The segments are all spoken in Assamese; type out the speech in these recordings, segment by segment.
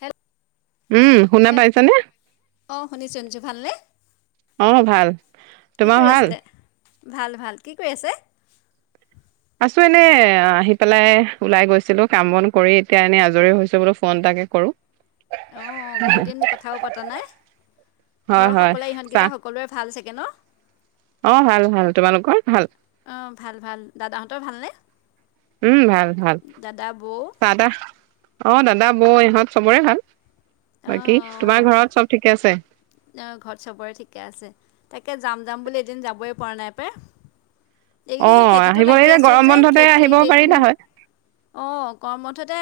হেল্ল উম, শুনা হে পাইছানে? অ শুনিছো শুনিছো ভাল নে? অ ভাল। কি তোমাৰ কৰি ভাল? আছিলে? ভাল ভাল। কি কৰি আছে? আছো এনেই আহি পেলাই ওলাই গৈছিলো কাম বন কৰি এতিয়া এনে আজৰি হৈছো বোলো ফোন এটাকে কৰো। [inaudible] অ বহুত দিন কথাও পতা নাই হয়, ঘৰৰ হয়। সকলোৱে চাহ ইহঁতকেইটা সকলোৰে ভাল চাগ- কে ন? অ ভাল ভাল। তোমালোকৰ ভাল? অ ভাল ভাল। দাদাহঁতৰ ভাল নে? উম ভাল ভাল, বৌ চাহ তাহ, অ দাদা বৌ ইহঁত চবৰে ভাল। অঁ বাকি তোমাৰ ঘৰত চব ঠিকে আছে? অ ঘৰত চবৰে ঠিকে আছে। তাকে যাম যাম বুলি এদিন যাবই পৰা নাই পাই। এইকেইদিন সেই অ' খেতিটো আহিব এই লাগি আছো গৰম যে বন্ধতে আহিব খেতিত পাৰিলা এইকেইদিন হয়। অহ গৰম বন্ধতে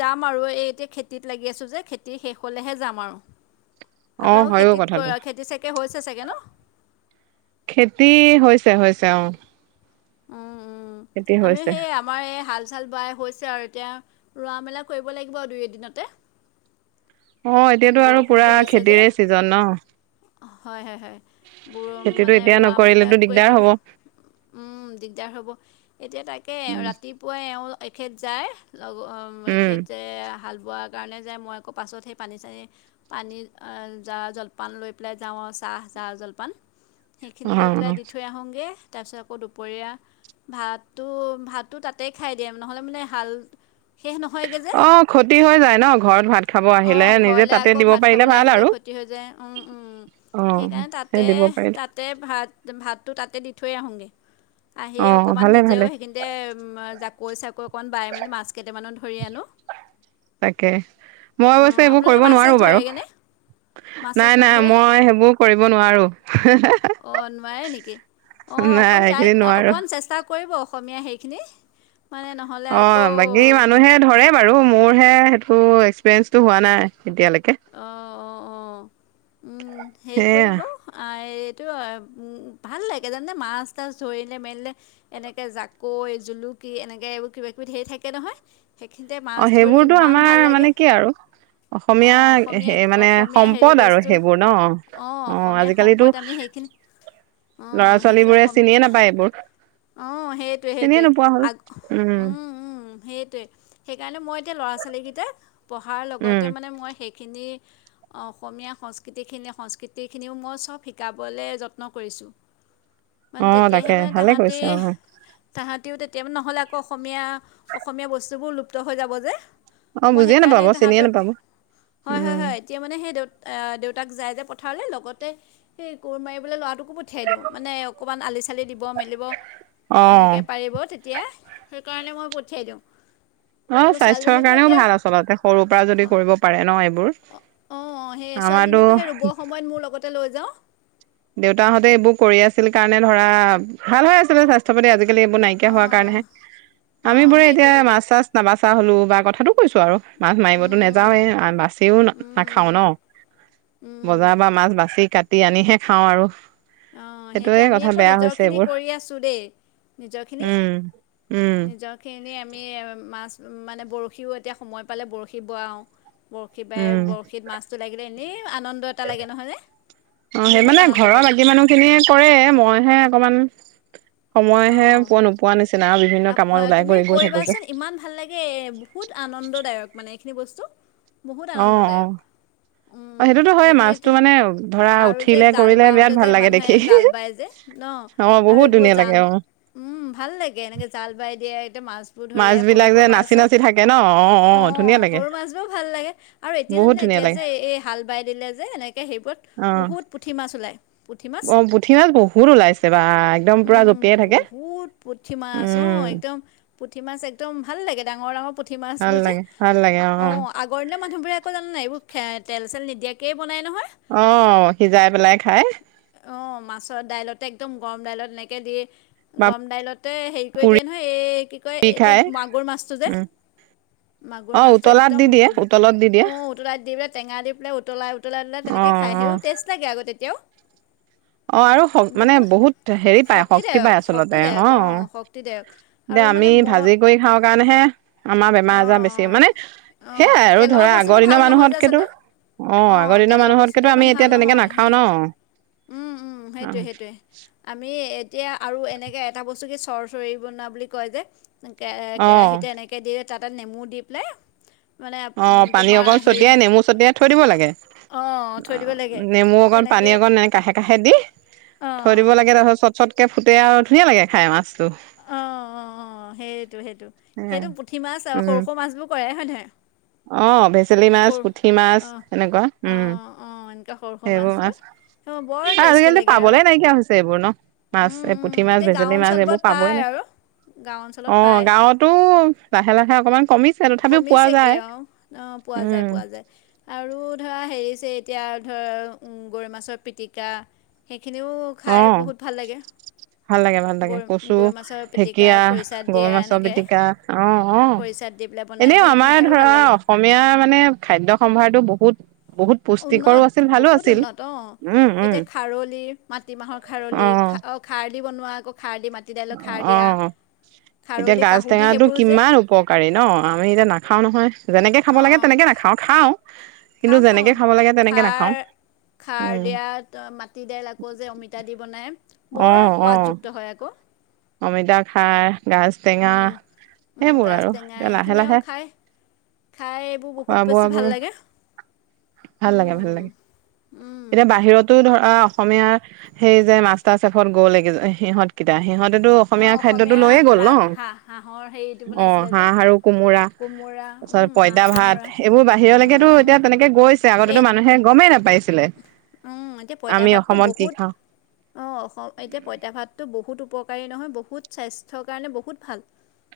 যাম আৰু এই এতিয়া খেতিত লাগি আছো যে খেতি শেষ হ'লেহে যাম আৰু। অ' আপোনালোকৰ হয়ও খেতিত কথাটো। খেতি চাগে হৈছে চাগে ন? খেতি হৈছে হৈছে অ। উম খেতি উম আমিও হৈছে। সেই আপ- আমাৰ এই হাল চাল বাই হৈছে আৰু এতিয়া ৰোৱা মেলা কৰিব লাগিব দুই এদিনতে অ এতিয়াতো আৰু পুৰা বৰষুণটো দিছে যে খেতিৰে ছিজন ন? হয় হয় হয় বোৰ খেতিটো মানে এতিয়া ৰোৱা মেলা নকৰিলেতো দিগদাৰ কৰিবন হ'ব। দিগদাৰ হ'ব এতিয়া তাকে উম, ৰাতিপুৱাই এও এখেত যায়। লগতে উম। এখেতে হাল বোৱাৰ কাৰণে যায় মই আকৌ পাছত সেই পানী চানী পানী জা জলপান লৈ পেলাই যাওঁ আৰু চাহ জাহ জলপান। সেইখিনি লৈ পেলাই অ', দি থৈ আহোঁগৈ তাছপ আকৌ দুপৰীয়া ভাতটো ভাতটো তাতেই খাই দিয়ে নহ'লে মানে হাল শেষ নহয় গে যে অ', ক্ষতি হৈ যায় ন' ঘৰত ভাত খাব অ আহিলে নিজে ঘৰলে তাতে আকৌ দিব ভাত পাৰিলে খাবলে ভাল আহিলে আৰু। ঘত তে হৈ যায় ও ওম অ', সেইকাৰণে সেই তাতে দিব তাত পাৰিলে তাত তাতে ভাত, ভাতটো তাতে দি থৈ আহোঁংগে। আহি অ', অকণমান ভালে নিজেও ভালে সেইখিনিতে জাকৈ চাকৈ অকণমান বাই মেলি মাছ কেইটামানো ধ- ধৰি আনো, তাকে। মই অৱশ্যে এইবোৰ আপোলোকে কৰিব মাছ নোৱাৰো চাছ বাৰু ধৰেগে নে? মাছ চাছ নাই নাই নধৰে? মই সেইবোৰ কৰিব নোৱাৰো। অহ নোৱাৰে নেকি? অ নাই অকণ ট্ৰাই এইকেইদিন নোৱাৰো অকণ চেষ্টা কৰিব অসমীয়া সেইখিনি মানে ন- অ বাকি মানুহে ধৰে বাৰু মোৰ হে সেইটো এক্সপিৰিয়েঞ্চটো হোৱা নাই এতিয়ালেকে। অ অ অ উম হেৰি সেয়া কৰিব এইটো ভাল লাগে জানে মাছ তাছ ধৰিলে মেৰিলে। এনেকে জাকৈ, জুলুকি, এনেকে এইবোৰ কিবা কিবি সেৰি থাকে নহয়। সেইখিনিতে মাছ, অ', ধৰি সেইবোৰতো ইমান আমাৰ ভাল মানে লাগে। কি আৰু অ অসমীয়া অসমীয় সেই মানে অসমীয়া হেৰি সম্পদ আৰু বস্তু সেইবোৰ ন'। অ অসমীয়া সম্পদ আমি সেই খিনি- ল'ৰা ছোৱালীবোৰে চিনিয়ে নাপায় এইবোৰ। অ সেইটোৱে চিনিয়ে সেইটোৱে নোপোৱা হ'ল। আগ উম, উ উ সেইটোৱে সেইকাৰণে মই এতিয়া ল'ৰা ছোৱালীকেইটাক পঢ়াৰ উম, লগতে মানে মই সেইখিনি অ অসমীয়া সংস্কৃতিখিনি, সংস্কৃতিখিনিও মই চব শিকাবলৈ যত্ন কৰিছোঁ। অ মানে তেতিয়াহে তাকে মানে ভালে তাহাঁতি কৈছে, অ। তাহাঁতিও তেতিয়া নহ'লে আকৌ অসমীয়া অসমীয়া বস্তুবোৰ লুপ্ত হৈ যাব যে। অ', মই বুজিয়ে নাপাব সেইকাৰণে চিনিয়ে তাহাঁতক নাপাব। হয় হয় উম, হয় এতিয়া মানে সেই দেউত দেউতাক যায় যে পথাৰলৈ লগতে সেই কোৰ মাৰিবলৈ ল'ৰাটোকো পঠিয়াই দিওঁ মানে অকণমান আলি চালি দিব মেলিব অ', সেনেকে পাৰিব তেতিয়া সেইকাৰণে মই পঠিয়াই দিওঁ। অ আকৌ স্বাস্থ্যৰ ছোৱালীজনীকো কাৰণেও এতিয়া ভাল আচলতে সৰুৰ পৰা যদি কৰিব পাৰে ন এইবোৰ। অ'অ'অ', সেই আমাৰতো ছোৱালীজনীকো সেই ৰুবৰ সময়ত মোৰ লগতে লৈ যাওঁ। দেউতাহঁতে এইবোৰ কৰি আছিল কাৰণে ধৰা ভাল হৈ আছিলে সাস তাপ [unintelligible] আজিকালি এইবোৰ নাইকিয়া হোৱাৰ অঁ কাৰণেহে, আমি অঁ বোৰে সেইটোৱে এতিয়া সেইটোৱে মাছ-চাছ নাবাচা হলো বা কথাতটো কৈছো আৰু মাছ মাৰিবতো নাযাওঁৱেই [unintelligible] বাচিও নাখাওঁ ন। বজাৰৰ পৰা মাছ বাচি কাটি আনিহে খাওঁ আৰু। অ' সেইটোৱে সেইটোয়ে আমি কথা আকৌ বেয়া নিজৰ হৈছে খিনি এইবোৰ কৰি আছো দেই। নিজৰখিনি, উম, উম, নিজৰ খিনি আমি মাছ মানে বৰশীও এতিয়া সময় পালে বৰশী বোৱাওঁ বৰশী বাই উম। বৰশীত মাছটো লাগিলে এনেই আনন্দত [unintelligible] এটা লাগে নহয়নে, বহুত আনন্দ লাগে। স [unintelligible] খিনিয়ে কৰে, মইহে অকমান, সময়হে অঁ পোৱা নোপ পোৱা নিচিনা, বিভিন্ন আপ কামত আ, ওলাই তুমি কৰি গৈ থাকো যে। কৰিবাচোন ইমান ভাল লাগে তাকে বহুত আনন্দদায়ক মানে এইখিনি বস্তু, বহুত অ অ আনন্দদায়ক। অ উম সেইটোতো হয় এইখিনিত, মাছটো মানে ধৰা আৰু যে উঠিলে জাল কৰিলে বিৰাট বাওতে যে ভাল লাগে মানুহে দেখি জাল বায় যে ন, অ আৰু বহুত এইবোৰ ধুনীয়া [unintelligible] লাগে জাল অ ভাল লাগে এনেকৈ জাল বাই দিয়ে একদম মাছ বোৰ ধৰি সৰু বিলাক যে সৰু নাচি মাছ, [unintelligible] নাচি থাকে ন অ ধুনীয়া অ' লাগে সৰু মাছবোৰ ভাল লাগে আৰু এতিয়া [unintelligible] বহুত যোনে, ধুনীয়া এতিয়া লাগে যে এই হাল বাই দিলে যে, এনেকে সেইবোৰত, অ বহুত পুঠি মাছ ওলায়। পুঠি মাছ অ' পুঠি মাছ বহুত ওলাইছে, বা একদম পুৰা উম, জপিয়াই থাকে, বহুত পুঠি মাছ অঁ উম। একদম পুঠি মাছ একদম ভাল লাগে, ডাঙৰ-ডাঙৰ পুঠি মাছ ভাল বোৰ যে, লাগে ভাল লাগে অ', আ [unintelligible] আগৰ দীনৰ মানুহবোৰোকো জানাই, [unintelligible] এইবোৰ খ তেল-চেল নিদিয়াকেইে বনাই নহয়। অ' সিজাই পেলাই খাই। অ' মাছৰ দাইলতে একদম গৰম দাইলত এনেকে দি, বা গৰম দাইলতে হে [unintelligible] ক দিয়ে পুৰি নহয়, এই কি কয় এইটো খাই মাগুৰ মাছটো যে উম মাগুৰ অ মাছটো উতলাত দি একদম, দিয়ে উতলত দি দিয়ে উ উতলাই দি পেলাই টেঙা দি পেলাই উতলাই উতলাই দিলাই অ তেনেকৈ খাই অ সে টেষ্ট লাগে আকৌ, তেতিয়াওঁ। অ' আৰু মানে বহুত হেৰি পায়, শক্তি পায় আচলতে, অ'। শক্তিদিয়ক দে আমি ভাজি কৰি খাওঁ কাৰণেহে। আমাৰ অঁ বেমাৰ আজাৰ বেছি অঁ মানে, অঁ সেয়াই আৰু তেলৰ ধৰা বস্তুটো আগৰ ভাল দিনৰ নহয় যে মানুহতকেতো আচলতে অ' অঁ আগৰ দিনৰ তেলৰ বস্তুটো মানুহতকেতো ইমান আমি ভাল এতিয়া তেনেকে নহয় নাখাওঁ সেই ন। উম উম অ সেইটোৱে [unintelligible] সেইটোৱে আমি এতিয়া আৰু এনেকে এটা বস্তু কি চৰ-চৰি বনা বুলি কয় যে অ কেৰাহীতে এনেকৈ দি তাতে নেমু দি পেলাই মানে অ' পানী তোমাৰ অকণ হেৰি ছটিয়াই নেমু ছটিয়াই থৈ দিব লাগে। অঁ থৈ দিব লাগে নেমু অকণ, পানী তেনেকৈ অকণ নাই কাষে-কাষে দি থৈ অঁ দিব লাগে তাৰপাছত চট চটকে ফুটে আৰু, ধুনীয়া লাগে খাই মাছ। অ', অ-অ সেইটো সেইটো, সেইটো পুঠি মাছ আৰু উম সৰু-সৰু মাছবোৰ কৰে হয় নহয়। অ' ভেচেলি মাছ, সৰু পুঠি মাছ, এনেকুৱা, উম। এ সৰু-সৰু সেইবোৰ মাছবোৰ মাছ অ', বৰ টেষ্টি আজিকালিতো লাগে আৰু পাবলে নাইকিয়া হৈছে এইবোৰ ন, উম, মাছ, এই উম, পুঠি মাছ, এতিয়া গাঁও ভেছেলি মাছ, অঞ্চলবোৰত এইবোৰ পা পাবয়ে পায় নাই। আৰু। গাঁও অঞ্চলত অ' পায়, গাঁৱতো লাহে লাহে অকণমান কমিছে, তথাপিও পোৱা কমিছেগে যায়। আৰু অ' পোৱা যায় উম পোৱা যায় আৰু ধৰা হেৰি-ছেৰি এতিয়া ধৰ গৰৈ মাছৰ পিটিকা, সেইখিনিও খাই অ' বহুত ভাল লাগে, ভাল লাগে, ভাল লাগে গৰৈ কচ, গৰৈ মাছৰ পিটিকা ঢেকীয়া, খৰিচাত গৰৈ দিয়া মাছৰ এনেকে। পিটিকা, অ' অ। খৰিচাত দি পেলাই বনাই এনেও যে সেইখিনি আমাৰ খায়ো ধৰা ভাল লাগে, অসমীয়া মানে, খাদ্য সম্ভাৰটো বহুত বহুত পুষ্টিকৰো উন্নত আছিল, ভালো বহুত আছিল, উন্নত অ'। উম-উম। এতিয়া খাৰলি, মাটিমাহৰ খাৰলি খা অ খাৰ দি বনোৱা আকৌ খাৰলি মা দাইলৰ খাৰ অ। দিয়া। এতিয়া গাজ কাহুদি টেঙাটো সেইবোৰ যে কিমান উপকাৰী ন, আমি এতিয়া নাখাওঁ নহয় যেনেকে খাব লাগে অঁ তেনেকে নাখাওঁ। খাওঁ। কিন্তু খাওঁ যেনেকে খাওঁ, খাব লাগে তেনেকে খাৰ খাৰ উম দিয়াত মাটি দাইল আকৌ যে অমিতা দি বনাই, বৰ অ', অ', সোৱাদযুক্ত হয় আকৌ। অমিতা খাৰ, গাজ টেঙা উম, উম, সেইবোৰ গাজ আৰু টেঙা এতিয়া লাহে সেইখিনি - আৰু লাহে খাই খাই এইবোৰ খোৱা বহুত বেছি বোৱাবোৰ ভাল লাগে। ভাল লাগে ভাল উম, লাগে। উম, এতিয়া বাহিৰতো ধৰা অসমীয়া সেই যে মাষ্টাৰ চেফত গ'ল যে সিহঁত কিটা সিহঁতেটো অসমীয়া অঁ খাদ্যটো লৈয়ে গ'ল ৰা ন, হাঁহ হাঁহৰ হেৰিটো অ বনাইছিলে যে হাঁহ আৰু কোমোৰা। কোমোৰা পিছত উম, হাঁহ পইতা ভাত কোমোৰা এইবোৰ উম, বাহিৰলৈকেতো উম, এতিয়া তেনেকে গৈছ চে এই আগতেতো মানুহে গমেই নাপাইছিলে। উম, এতিয়া পঁইতা আমি ভাতটো অসমত কি বহুত খাওঁ অঁ অসম এতিয়া পঁইতা ভাতটো বহুত উপকাৰী নহয় বহুত স্বাস্থ্যৰ কাৰণে বহুত ভাল।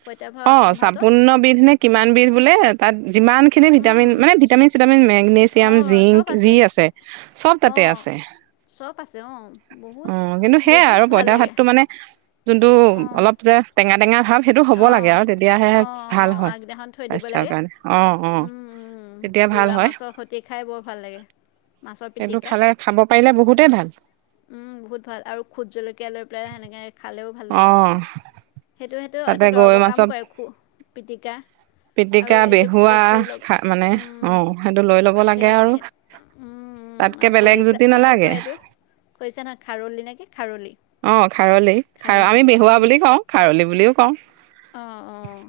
পঁইতা ভা অ ভাতত চাপোন্নবিধ নে কিমানবিধ বোলে তাত যিমানখিনি ভিটামিন উম, মানে ভিটামিন - চিটামিন মেগনেছিয়াম, অঁ জিংক চব যি আছে চব তাতে অঁ আছে। চব আছে অঁ অ বহুত কিন্তু সেইয়াই বহুত আৰু ভাল পঁইতা লাগে ভাতটো মানে যোনটো অঁ অলপ যে টেঙা - টেঙা ভাৱ সেইটো হ'ব লা অঁ য়াও তেতিয়াহে অঁ ভাল অঁ হয় আগদিনাখন থৈ দিব স্বাস্থ্যৰ লাগে কাৰণে, অ অ তেতিয়া ভাল হয়। টি খাই বৰ ভাল লাগে। মাছৰ সেইটো পিটিকা খালে খাব পাৰিলে বহুতেই ভাল। উম, বহুত ভাল আৰু ভূত জলকীয়া লৈ পায় সেনেকে খালেও ভাল অ লাগে, সেইটো তেওঁ তাতে এটা গৰৈ দৰৱৰ কাম মাছৰ কৰে খু পিতিকা। পিটিকা আৰু এইটো বেহুৱা কচু লগ খা মানে অ উম সেইটো লৈ ল'ব লাগে সেই আৰু সে উম উম তাতকে আৰু বেলেগ খৰিছে জুতি কি নালাগে কয় এইটো? খৈছা না খাৰলি নেকি খাৰলি অ', খাৰলি খাৰ আমি খাৰলি বেহুৱা বুলি উম। কওঁ খাৰলি বুলিও কওঁ। অঁ অঁ।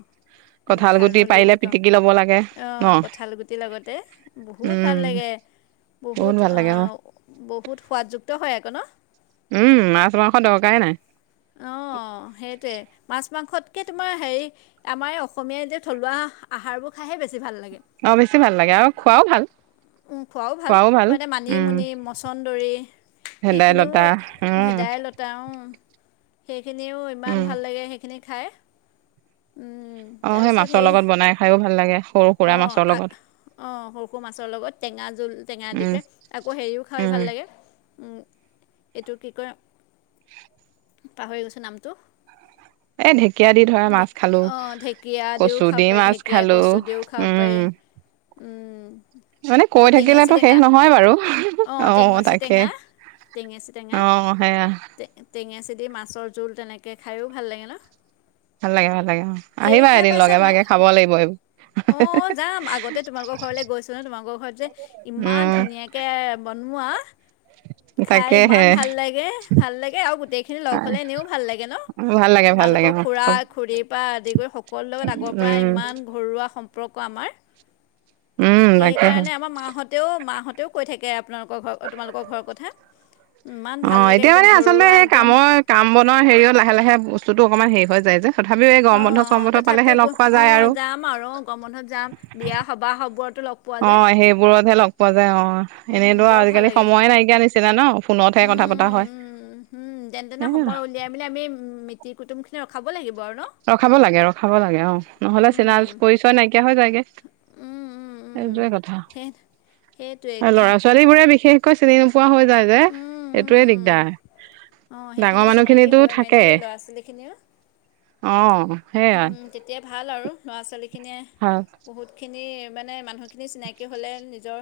আমি কঁঠাল গুটি খাৰলি পাৰিলে বুলি কওঁ, পিটিকি ল'ব লাগে ন অঁ কঁঠাল গুটিৰ লগতে বহুত উম ভাল লাগে। বহুত ভাল লাগে অ', আও বহুত সোৱাদযুক্ত হয় আকৌ ন। উম মাছ - মাংস দৰকাৰেই নাই। অ সেইটোৱে মাছ - মাংসতকে তোমাৰ হেৰি আমাৰ এই অসমীয়া যে থলুৱা আহাৰবোৰ খাইহে বেছি ভাল লাগে। অ', বেছি ভাল লাগে আৰু খোৱাও ভাল উম খোৱাও ভাল, তোমাৰ এতিয়া মানিমুনি, মছন্দৰী সেইখিনিও ভেদাইলতা উম ভেদাই লতাও সেইখিনিও ইমান উম ভাল লাগে সেইখিনি খাই। অ সেই মাছৰ লগত বনাই খাইও ভাল লাগে সৰু - সুৰা মাছৰ লগত। অ সৰু - সৰু মাছৰ লগত টেঙা জোল টেঙা দি উম পেলাই আকৌ হেৰিও খাই উম ভাল লাগে উম এইটো কি কয় পাহৰি গৈছোঁ নামটো। এই ঢেকীয়া দি ধৰা ঢে মাছ খালো অ ঢেকীয়া দিওঁ কচু দি খাব পাৰি, মাছ ঢেকীয়া, খালো কচু দিও খাব উম পাৰি। উ'ম। মানে আকৌ কৈ টেঙেচি থাকিলেতো শেষ টেঙা নহয় বাৰু হুহু অ তাকে। টেঙেচ তেঙ অ সেয়া। টে টেঙেচি দি মাছৰ জোল তেনেকৈ খায়ো ভাল লাগে ন? ভাল লাগে ভাল লাগে অ, হেৰি আহিবা এদিন লগে ভাগে খাব লাগিব এইব অ যাম, আগতে তোমালোকৰ ঘৰলৈ গৈছো ন, তোমালোকৰ ঘৰত যে ইমান উম ধুনীয়া বনোৱা খাই তাকেহে ইমান ভাল লাগে ভাল লাগে আৰু গোটেই লগ হ'লে এনেও ভাল লাগে ন। ভাল লাগে ভাল লাগে তোমালোকৰ অ খুৰা চব খুৰীৰ পৰা আদি কৰি সকলো লগত আগৰ পৰা উম ইমান ঘৰুৱা সম্পৰ্ক আমাৰ। উম তাকেহে সেইকাৰণে আমাৰ মাহঁতেও-মাহঁতেও কৈ থাকে আপোনালোকৰ ঘৰ তোমালোকৰ ঘৰৰ কথা। ইমান অ ভাল লাগে এতিয়া মানে একদম আচলতে ঘৰুৱা সেই একদম। কামৰ কাম বন হেৰিঅত লাহে-লাহে বস্তুটো অকণমান হেৰি হৈ যায় যে। তথাপিও এই গৰম অঁ বন্ধ চম অঁ বন্ধ পালেহে তথাপিও গ লগ খোৱা যায় অঁ আৰু। যাম আৰু গ বন্ধত যাম বিয়া সবাহ সবো লগ পোৱা অ যায় সেইবোৰতহে লগ পোৱা যায় অ উম এনেইতো বৰ ভাল আজিকালি লাগে সময়ে নাইকিয়া নিছিলা ন। ফোনতহে উম কথা পতা উম হয়। উম উম যেনে তেনে সময় উলিয়াই মেলি আমি মিতিৰ কুটুমখিনি ৰখাব লাগিব আৰু ন। ৰখাব লাগে ৰখাব লাগে অ নহলে চিনা উম পৰিচয় নাইকিয়া হৈ যায়গে। উম উম উম সেটোৱে কথা সেই সেইটোৱেই আৰু কথা ল'ৰা ছোৱা ছোৱালী বোৰে বিশেষকৈ চিনি নোপোৱা হৈ যায় যে এইটোৱে দিগদাৰ। অ ডাঙৰ সেইখিনি চিনাকি মানুহখিনিতো হৈ থাকে মেলি ল'ৰা ছোৱালীখিনিও। অ সেইয়াই। উম তেতিয়া ভাল আৰু ল'ৰা ছোৱালীখিনিয়ে হয়। বহুতখিনি মানে মানুহখিনি চিনাকি হ'লে নিজৰ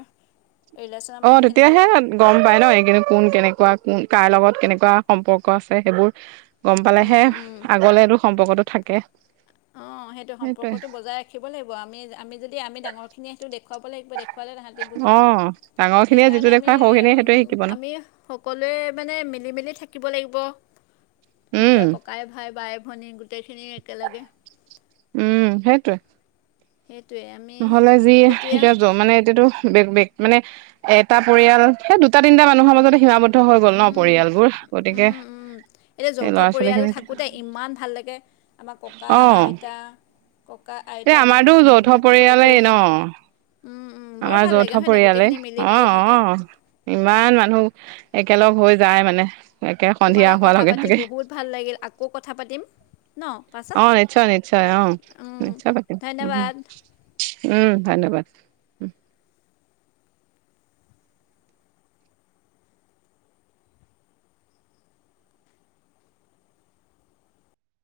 ৰিলেশ্যনৰ অ মানুহখিনিৰ তেতিয়াহে লগত গম পাই ন এই কিন্তু কোন কেনেকুৱা কোন কাৰ লগত কেনেকুৱা সম্পৰ্ক আছে সেইবোৰ। গম পালেহে উম আগলেতটো সম্পৰ্কতটো থাকে। অ সেইটো সেইটোৱে সম্পৰ্কটো বজাই ৰাখিব লাগিব আমি-আমি যদি আমি ডাঙৰখিনি সেইটো দেখুৱাব লাগিব দেখুৱালে তাহা বুজি পাব অ' ডাঙৰ খিনিয়ে যিটো সেইকাৰণে দেখুৱাই সৰু খিনিয়ে সেইটোৱে শিকিব ন আমি-আমি সকলোৱে মানে মিলি মেলি থাকিব লাগিব৷ উম নিজৰ ককাই ভাই বাইে ভনী গোটেইখিনি একেলগে৷ উম সেইটোৱে। সেইটোৱে আমি। নহ'লে যি এতিয়া য মানে এতিয়াতো বেক-বেক মানে এটা পৰিয়াল সেই দুটা তিনিটা মানুহৰ মাজতে সীমাৱত বদ্ধ হৈ গল ন উম পৰিয়ালবোৰ গতিকে উম উম এতিয়া এই যৌথ ল'ৰা ছোৱালী পৰিয়াল খিনিত থাকোঁতে ইমান ভাল লাগে আমাৰ ককা অ আইতা। ককা এই আইতাকে আমাৰতো যৌথ প্ৰমুখ্য পৰিয়ালেই কৰি ন উম৷ উম বৰ আমাৰ ভাল যৌথ লাগে হয় নাই পৰিয়ালে গোটেইখিনি মিলি মেলি থকা অ-অ৷ ইমান মানুহ একেলগ হৈ যায় মানে৷ একে তোমা সন্ধিয়া লগত হোৱাৰ কথা লগে পাতি লগে বহুত ভাল লাগিল আকৌ কথা পাতিম৷ ন পাঁচ অ নিশ্চয়-নিশ্চয় অ নিশ্চয় পতিম অ৷ ধন্যবাদ উম ধন্যবাদ